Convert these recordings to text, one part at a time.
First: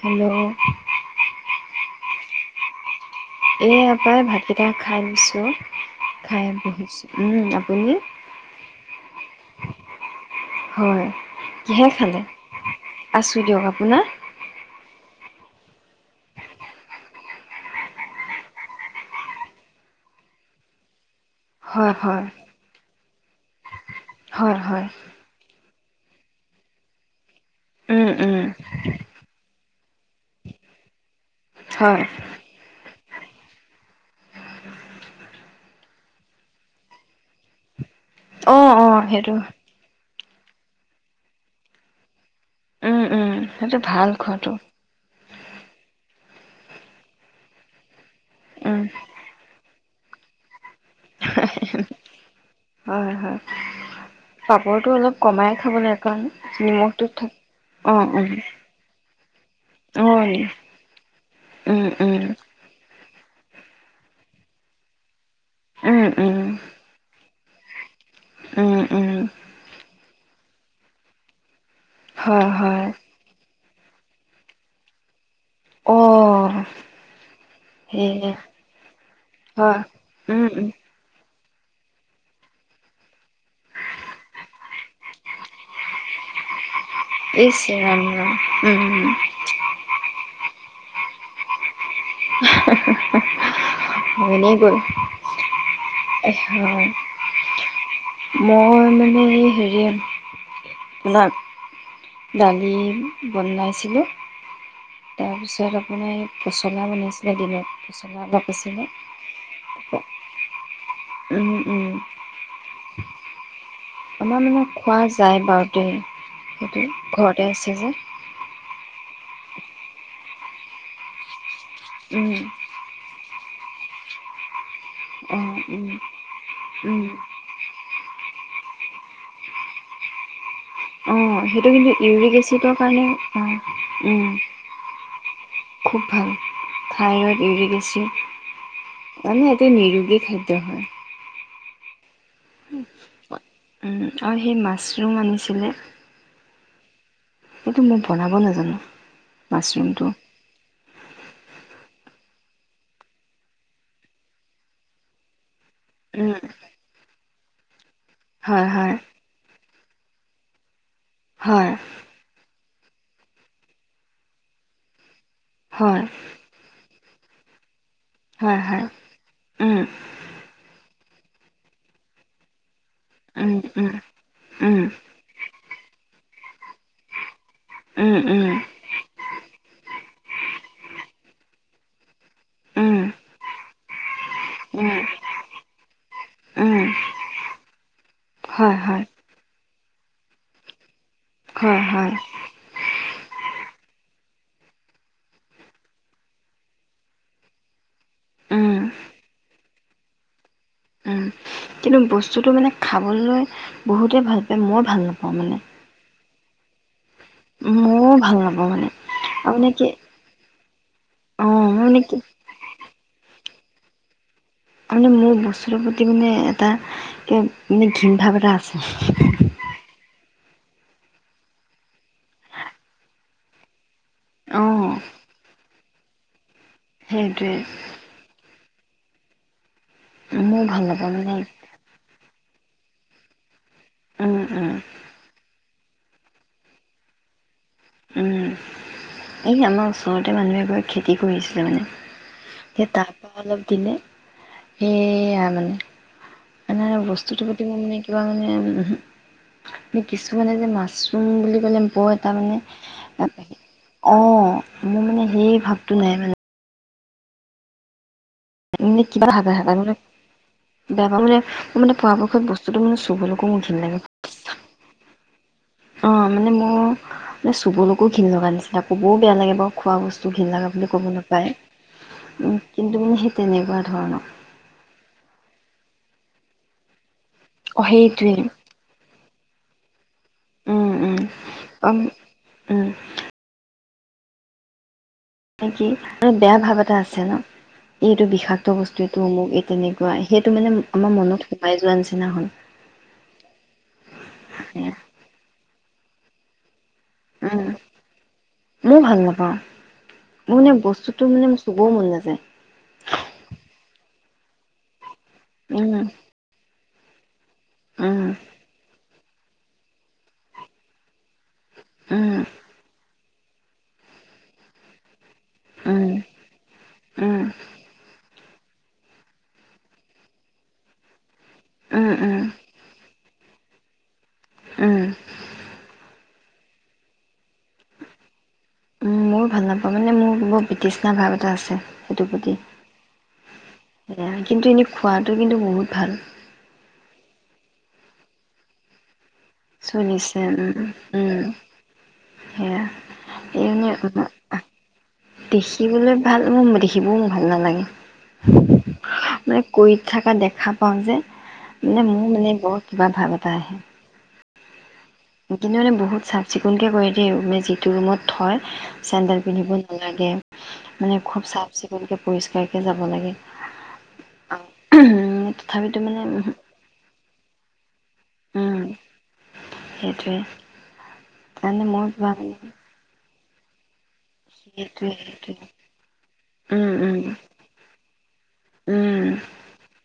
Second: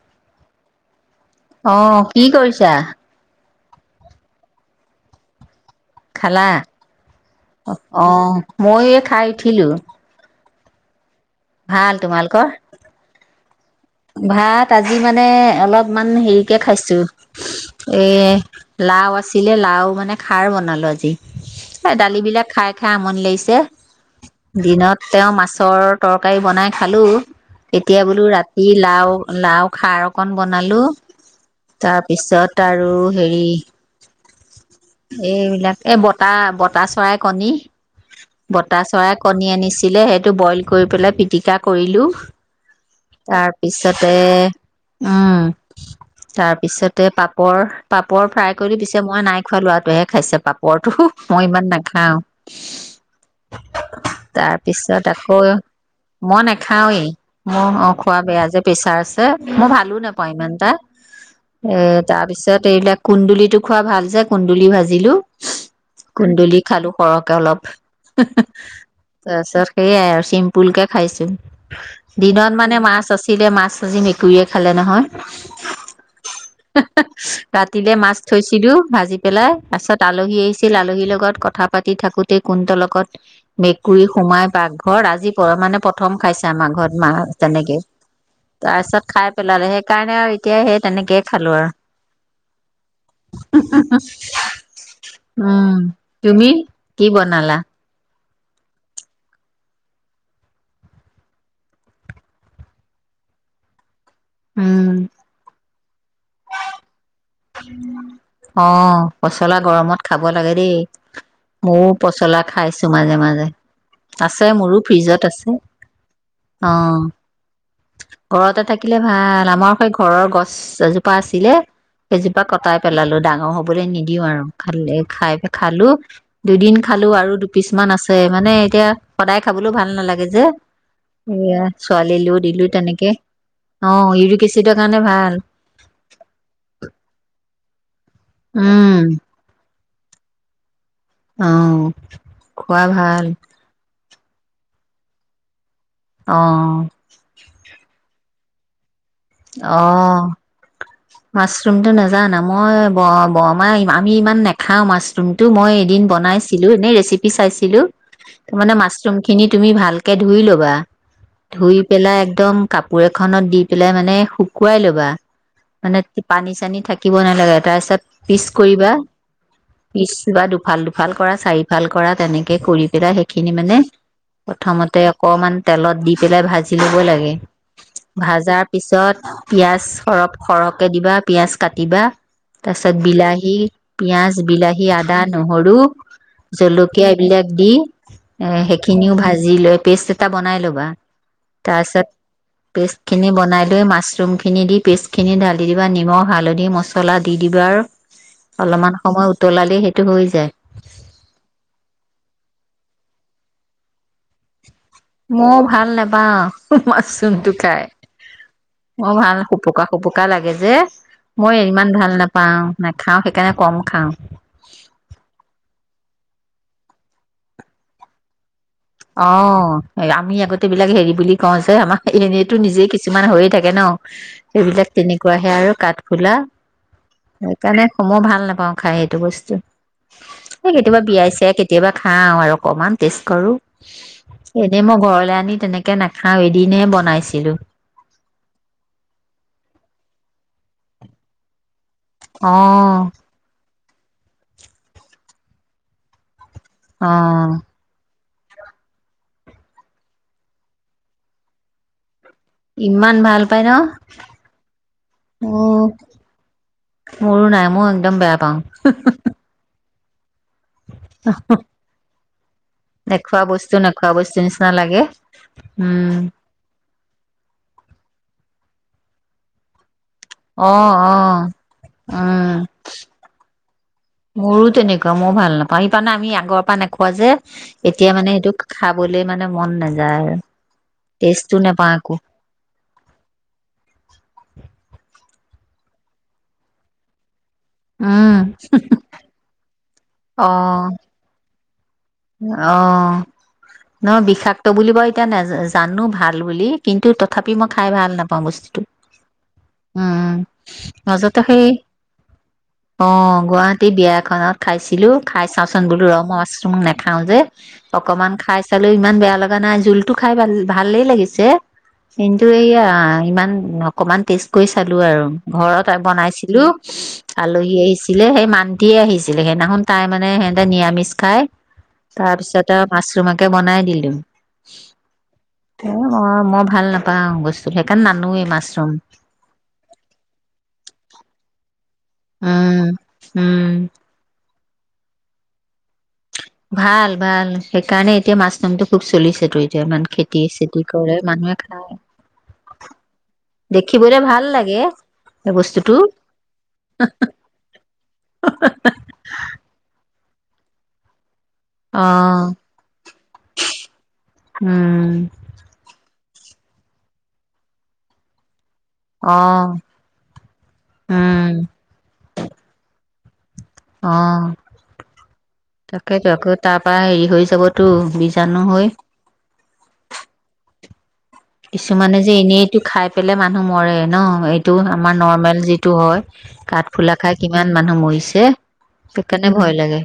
Hello. অ', কি কৰিছা? [unintelligible] ভাতকেইটা খাই দিছো। খালা আপুনি অ, ময় খাই উঠিলো। হয়। কিহে ভাল, খালে তোমালোকৰ? আছোঁ দিয়ক আপোনাৰ ভাত আজি আজি মানে অলপমান হেৰিকে খাইছো এ লাও আছিলে লাও মানে খাৰ বনালো আজি হয় এই দাল হয় বিলাক খাই খাই আমনি লাগিছে ছছে হয় হয় দিনত তেওঁ মাছৰ তৰকাৰী বনাই খালোঁ এতিয়া উম বোলো উম ৰাতি ই লাও লাও খাৰ অকণ বনালো হয় তাৰপিছত আৰু হৰি এইবিলাক এই বতাহ বতাহ চৰাই কণী অ অ বতাহ চৰাই সেইটো কণী আনিছিলে সেই টো বইল কৰি পেলাই পিটিকা কৰিলো উম উম সেইটো ভাল তাৰপিছতে খোৱাটো উম তাৰপিছতে পাপৰ পাপ বৰ ফ্ৰাই কৰি উম পিছে মই নাই খোৱাা ল'ৰা তহে খাইছে পাপ ওপৰটো মই ইমান নাখাও হয় হয় পাপৰটো তাৰপিছত অলপ আকৌ কমাই খাব লাগে কাৰণ মই নিমখটো নাখাওৱেই থাক মই অ বেয়া যে প্ৰেচাৰ আছে মই ভালো অ নাপাওঁ নি ইমান এটা এ উম উম তাৰপিছত এইবিলাক কুন্দুল টো খোৱা ভাল যে কুন্দুলি ভাজিলো উম উম কুন্দুলি খালো সৰহ কলপ উম উম তছ সেই আৰু চিম্প পুলকৈ খাইছিল হয় দিনত মানে হয় মাছ আচছিলে মাছ আজি মেকুৰীয়ে খালে নহয় অ ৰাতিলে মাছ সেয়ে থৈছিলো ভাজি পেলাই তাৰ হয় পিছত আলহী উম উম আহিছিল আলহীৰ লগত ক কথা পাতি থাকোঁতেই কোনটো লগত মেকুৰী সোমাই পাকঘৰত আজি মানে প্ৰথম খাইছে আমাৰ ঘৰত মাহ ইছ তেনেকে। ৰাম ৰাম তাৰপিছত খাই পেলালে সেইকাৰণে আৰু এতিয়া সেই তেনেকে খালোঁ আৰু। উম এনেই গ'ল উম, তুমি হয়, কি বনালা? মই মানে হেৰি নহ, দালি বনাইছিলোঁ। উম তাৰপিছত আপোনেই পচলা বনাইছিলে দিনত। অলপ আছিলে অ', পচলা গৰমত খাব লাগে দেই, উম, উম, ময়ো পচলা খাইছো মাজে মাজে। আছে [unintelligible] মোৰো খোৱা ফ্ৰিজত যায় আছে বাৰু দেই অ ঘৰতে আছে। যে ঘৰতে থাকিলে ভাল। [unintelligible] ঘৰৰ গছ এজোপা আছিলে। উম, এইজোপা কটাই পেলালো ডাঙৰ হ'ব। বলি নিদিওঁ আৰু। খালে খাই অঁ উম, খালোঁ দুদিন উম, খালোঁ আৰু দুপিছ মান আছে মানে। এতিয়া সদায় খাবলৈওঁ ভাল নালাগে যে। অ', এয়া সেইটো কিন্তু ইউৰিক ছোৱালীলৈও এচি দিলো চিত্ৰ তেনেকে পাৰিম উম, অ ইউৰিক এচিডৰ কাৰণে ভাল উম, খুবভাল থাইৰ ইউৰিক এচি উম মানে এটো নিৰু হয়। আউ। খোৱা ভাল। অ', সেই মাছৰুম আনিছিলে। অ'। কিন্তু মই বনাব নাজানো। মাছৰুমটো। অ', মাছৰুমটো নেজানা? মই ব-বৰমাই [unintelligible] আমি ইমান নাখাওঁ মাছৰুমতো। মই এদিন উম, বনাইছিলোঁ এনেই ৰেচি [unintelligible] চাইছিলোঁ। হয়, মানে, হয়, মাছৰুমখিনি তুমি ভাল কে ধুই ল'বা। হয়, ধুই পেলাই একদম কাপোৰ এখনত দি পেলাই মানে নে শুকুৱাই ল'বা? মানে হয়, পানী চানী থাক কিব নালাগে তাইচত পিছ হয়, হয়, কৰিবা উম, পিছ বা দুফাল দুফ এফাল কৰা চাৰিফাল কৰা তেনেকে কৰি পেলাই উম, সেইখিনি মানে উম, উম, প্ৰথমতে অকমান তেলত দি পেলাই ভাজি লব লাগে উম উম ভাজাৰ পিছত পিয়াজ অৰপ সৰহকে দিবা পিয়াজ কাটিবা তাৰ উম, পিছত বিলাহী পিয়াজ বিলাহী উম, আদা নহৰু উম, জলকীয়া এইবিলাক দি এ হয়, হয়, সেইখিনিও ভাজি লৈ পেষ্ট টা বনাই ল'বা হয় হয় [unintelligible] খিনি বনাই মাছৰুমখিনি দি পেষ্টখিনি ঢালি দিবা নিমখ হালধি মছলা দি দিবা আৰু উম, অলপমান সময় উতলালেই সেইটো হৈ যায় উম, কিন্তু বস্তুতটো মানে খাবলৈ বহুতে ভাল পায় মই ভাল নাপাওঁ মানে মই ভাল নাপাওঁ বছ [unintelligible] জোনটো খাই ময়ো ভাল নাপাওঁ মানে মই ভাল আৰু মানে সোপকা কি সোপকা লাগে যে মই অ', ইমান মানে ভাল কি নাপাও নেখাওঁ স কেনে কম খাওঁ মানে মোৰ বস্তুৰৰ প্ৰতি মানে এটা মানে ঘীণ ভাৱ এটা আছে অ আমি আগতে বিলাক হেৰি বুলি কওঁ যে আমাৰ এনেইতো নিজেই কিছুমান হৈয়ে থাকে ন সেইবিলাক অ'। তেনেকুৱাহে আৰু কাঠ ফুলা সেইটোৱে সেইকাৰণে সমও ভাল নাপাওঁ খাই এইটো বস্তু মোৰ এই ভাল কেতিয়াবা নাপাওঁ বিয়াই মানে ছিয়াই কেতিয়াবা খাওঁ আৰু অকণমান টেষ্ট কৰোঁ উম [unintelligible] উম এনেই মই ঘৰলে আনি তেনেকে কে নাখাও এদিনে বনাইছিলো উম [unintelligible] এই আমাৰ ওচৰতে মানুহ এঘৰে খেতি কৰিছিলে মানে অ স তাৰ পৰা অলপ দিনে হেয়া মানে নান অ বস্তুতটো পাতি মু মানে কি কিবা মানে কিছুমানে যে মাছৰুম বুলি ক'লে মদ ইমান ভাল তাৰমানে পাই ন অঁ মোৰ মানে অ সেই ভাৱটো নাই মানে মোৰো নাই, মোৰ একদম বেয়া পাওঁ কিবা [unintelligible] মানে? বেয়া পাওঁ, মানে-মানে পৰাপক্ষত বস্তুটো মানে, নেখোৱা চুবলৈকো মোৰ বস্তু ঘিণ লাগে। নেখোৱা বস্তু নিচিনা লাগে উম অ', মানে মোৰ মানে চুবলৈকো ঘিণ লগা নিছি [unintelligible] এতিয়া ক'বও বেয়া লাগে বাৰু! খোৱা বস্তু ঘিণ লগা বুলি ক'ব অ'-অ' নাপায়। উম, কিন্তু মানে সেই তেনেকুৱা ধৰণৰ মোৰো তেনেকুৱা! ময়ো ভাল নাপাওঁ সেইকাৰণে আমি আগৰ পা নোখোৱা যে। অ', এতিয়া মানে সেইটোৱে। সেইটো খাবলে মানে মন নাযায়। যাৰ উম, উম, টেষ্টটো নাপাওঁ উম, একো। [inaudible] উম, মানে কি মে বেয়া ভাৱ এটা আছে ন'। এইটো উম বিষাক্ত বস্তুটো মোক তেনেকে সেইটো অ মানে আমাৰ মনত [unintelligible] অ', নহ বিষাক্ত বুলিব এতিয়া নাজ চানো ভাল বুলি। কিন্তু তথাপি মই উম, খাই ভাল নাপাওঁ বস্তুটো ময়ো ভাল নাপাওঁ উম মোৰ মানে বস্তুটো মাজতে মানে মোৰ সেই চুবও মন নাযায়। অ', গুৱাহাটী বিয় খনত খাইছিলোঁ। খাই চাওঁচোন বো ৰ উম, ময়ো ম নাপায়। খাওঁ যে। উম, অকমান খাই চালেও ইমান বেয়া লাগে। লা নাই জোলতো খাই ভাল ভালেই লাগিছে। উম, কিন্তু এইয়া ইমান অকমান টেষ্ট কৰি চালো আৰু। ঘৰত উম, বনাইছিলো উম, আলহী আহিছিলে সেই মা শান্তিয়ে আহিছিলে সেইদিনাখনন তাই মানে সিহঁতে নিৰামিষ খাই। উম, উম, তাৰ উম। পিছত মাছৰুমকে বনাই দিলো। উম তে মই ভাল নাপাওঁ বস্তুতো সেইকাৰণ নানোৱে মাছ। উম, মোৰ ভাল নাপাওঁ মানে মোৰ বহু ব্ৰটিচনা ভাৱ ত আছে সেইটোৰ প্ৰতি। উম উম সেয়া কিন্তু এনেই খোৱাটো কিন্তু বহুত ভাল ভাল ভাল সেইকাৰণে এতিয়া মাছ নমটো খুব চলিছে চুনিছে উম উম খাই সেয়া এইএনে দেখিবলে ভাল লাগে সেই বস্তুটো দেখিবলৈ ভাল মোৰ দেখিবও মোৰ ভাল নালাগে মে ক থকা দেখা পাওঁ যে মানে অ মোৰ মানে বৰ কিবা ভাব এটা আহে উম কিন্ত মানে বহুত চাফ চিকুণকৈ কৰি দিয়ে ৰু মে যিটো ৰুমত থয় অ চেণ্ডেল পিন্ধিব নালাগে মানে খুব উম চাফ চিকুণকৈ পৰিষ্কাৰকে যাব লাগে অ তথাপিতো মানে তাকেইতো আকৌ তাৰ পৰা হেৰি হৈ যাবতো বীজাণু উম হৈ সেইটোৱে কাৰণে মই কিছুমানে যোৱা যে মানে এনেইটো খাই পেল ে মানুহ মৰে ন এইটো সেইটোৱে আমাৰ নৰ্মেল সেইটোৱে যিটো হয় উম কাঠফুলা উম খাই কিমান মানুহ মৰিছে উম সেইকাৰণে ভয় লাগে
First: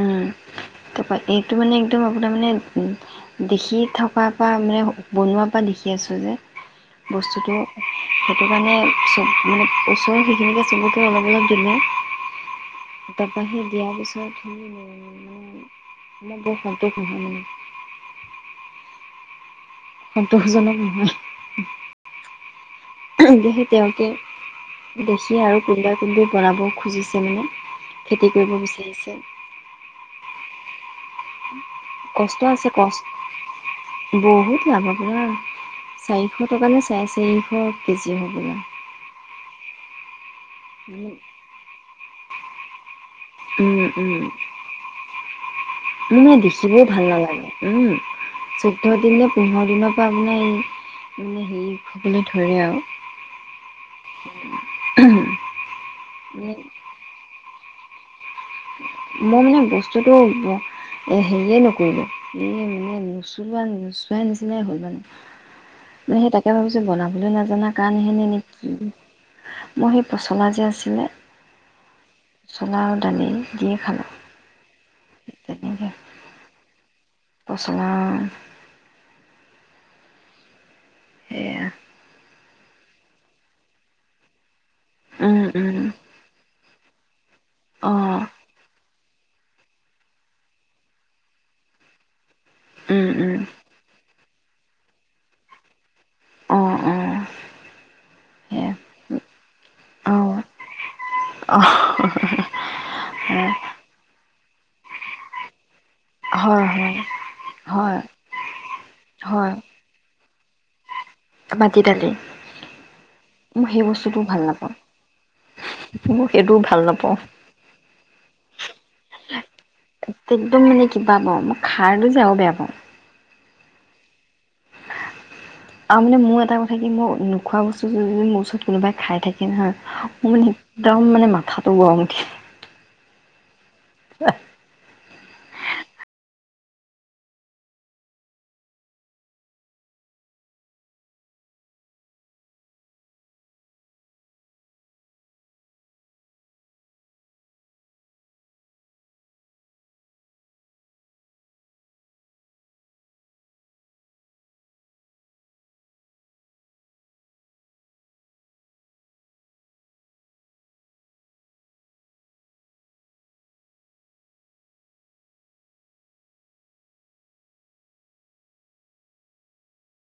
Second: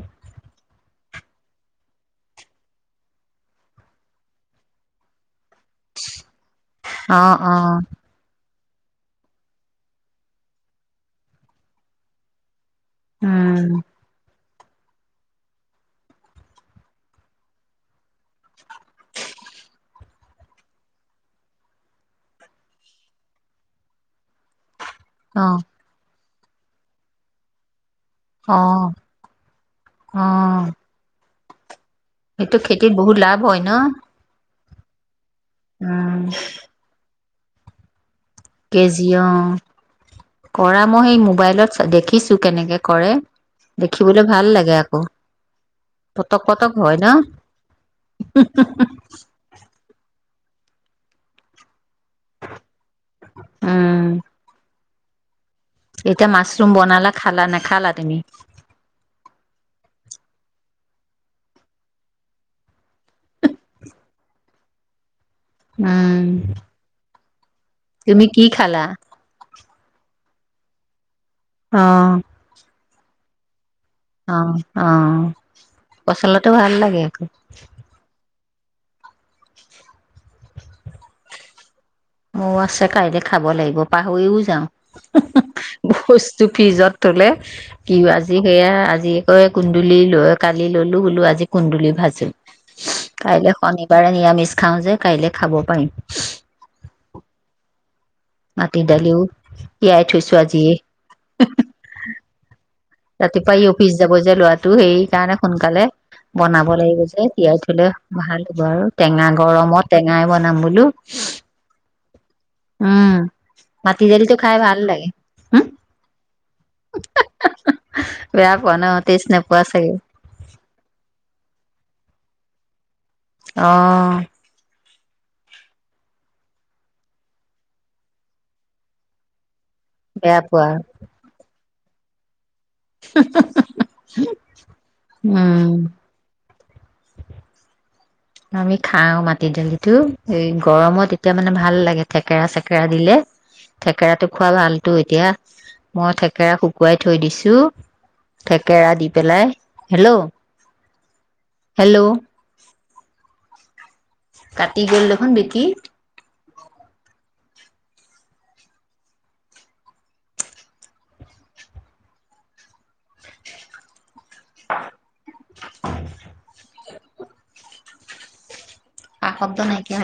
উম এইটো মানে একদম আপোনাৰ মানে দেখি থকাৰ পৰা মানে বনোৱা ত পৰা দেখি আছোঁ যে অ অ বস্তুটো সেইটো কাৰণে চব মানে ওচৰৰ সেইখিনিকে চবকে অলপ অলপ দিলেঁ তপাহে উম দিয় পিছত মানে মে বসতটোখহা মানে সন্তোষজনক নহয় দে সতে অকে দেখি অ আৰু কোনবা কোনবোৰ কৰাব খুজিছে মানে খেতি কৰিব আহ বিচাৰিছে আহম উম সটো খেতিত বহুত লাভ হয় ন যাবাব উম চাৰিশ টকা নে চাই আছে অকে কেজিঅ। কৰা মই সেই মোবাইলত দেখিছো কেনেকে কৰে। উম উম দেখিবলৈ ভাল লাগে আকৌ মানে পটক পটক দেখিবও হয় ভাল ন নালাগে উম চৈধ্য় দিন ন পোন্ধৰ দিনৰ পৰা মপোনে এই মানে হেৰি উস'বলৈ ধৰে আৰু। উম উম। উম। এতিয়া মাছৰুম বনালা খালা নেক খালা তুমি। মই মানে বস্তুটো হেৰিয়ে নকৰিলো এই মানে নুচোৱা নুচোৱাই নিচিনাই হ'ল মানে। উম মানে সেই তাকে ভাবিছ বনাম। কিন্তু নাজাননা গান তুমি সেনে কি নেকি। খালা মোৰ সেই পচলা যে আছিলে। অ। দনি দিয় খালো অ। অ', পচলতো ভাল লাগে। আকৌ পচলা সেয়া। ময় আছে কাইলৈ খাব লাগিব পাহৰিও যাওঁ। উম উম বস্তু ফিজত। তুলে। কি অঁ আজি সেয়া আজি কুন্দুলি লৈ কালি ললো বোলো আজি কুন্দুলি ভাজি। উম উম কাইলৈ শনিবাৰে নিৰামিষ খাও যে কাইলৈ খাব পাৰিম। অ'‌, অ। মাটি দালিও য়াই অঁ থৈছো আজিয়ে। অঁ ৰাতিপুৱাই অফিচ যাব যে লৰা তু সেইৰি কাৰণে সোনকালে। হয় বনাব হয় লাগিব যে তিয়াই থুললে হয় ভাল হ'ব আৰু টেঙা হয় গৰমত টেঙাই বন নাম বোলো। মাটি দালি উম মোৰ সেই মাটি বস্তুটো দালিটো ভাল খাই লাগে হম নাপাওঁ মোৰ সেইটো ভাল নাপাওঁ। বেয়া ন' তাষ্টেন একদম মানে কিবা পাওঁ মই খা পাৰটো যাওঁ বেয়া পাওঁ। অহ। আৰু মানে মোৰ এটা কথা কি মই নোখোৱা বস্তু যদি মোৰ ওচৰত কোনোবাই খাই থাকে নহয়। মোৰ বেয়া মানে পোৱা একদম মানে মাথাত [unintelligible] [inaudible] উম। আমি খাওঁ মাটি দালিটো এই গৰমত এতিয়া মানে ভাল লাগে থেকেৰা চেকেৰা দিলে থেকেৰাটো খোৱা ভালতো এতিয়া মই থেকেৰা শুকুৱাই থৈ দিছো থেকেৰা দি পেলাই হেল্ল', হেল্ল'। কাটি গ'ল দেখোন বিকি [inaudible] আ শব্দ নাইকিয়া।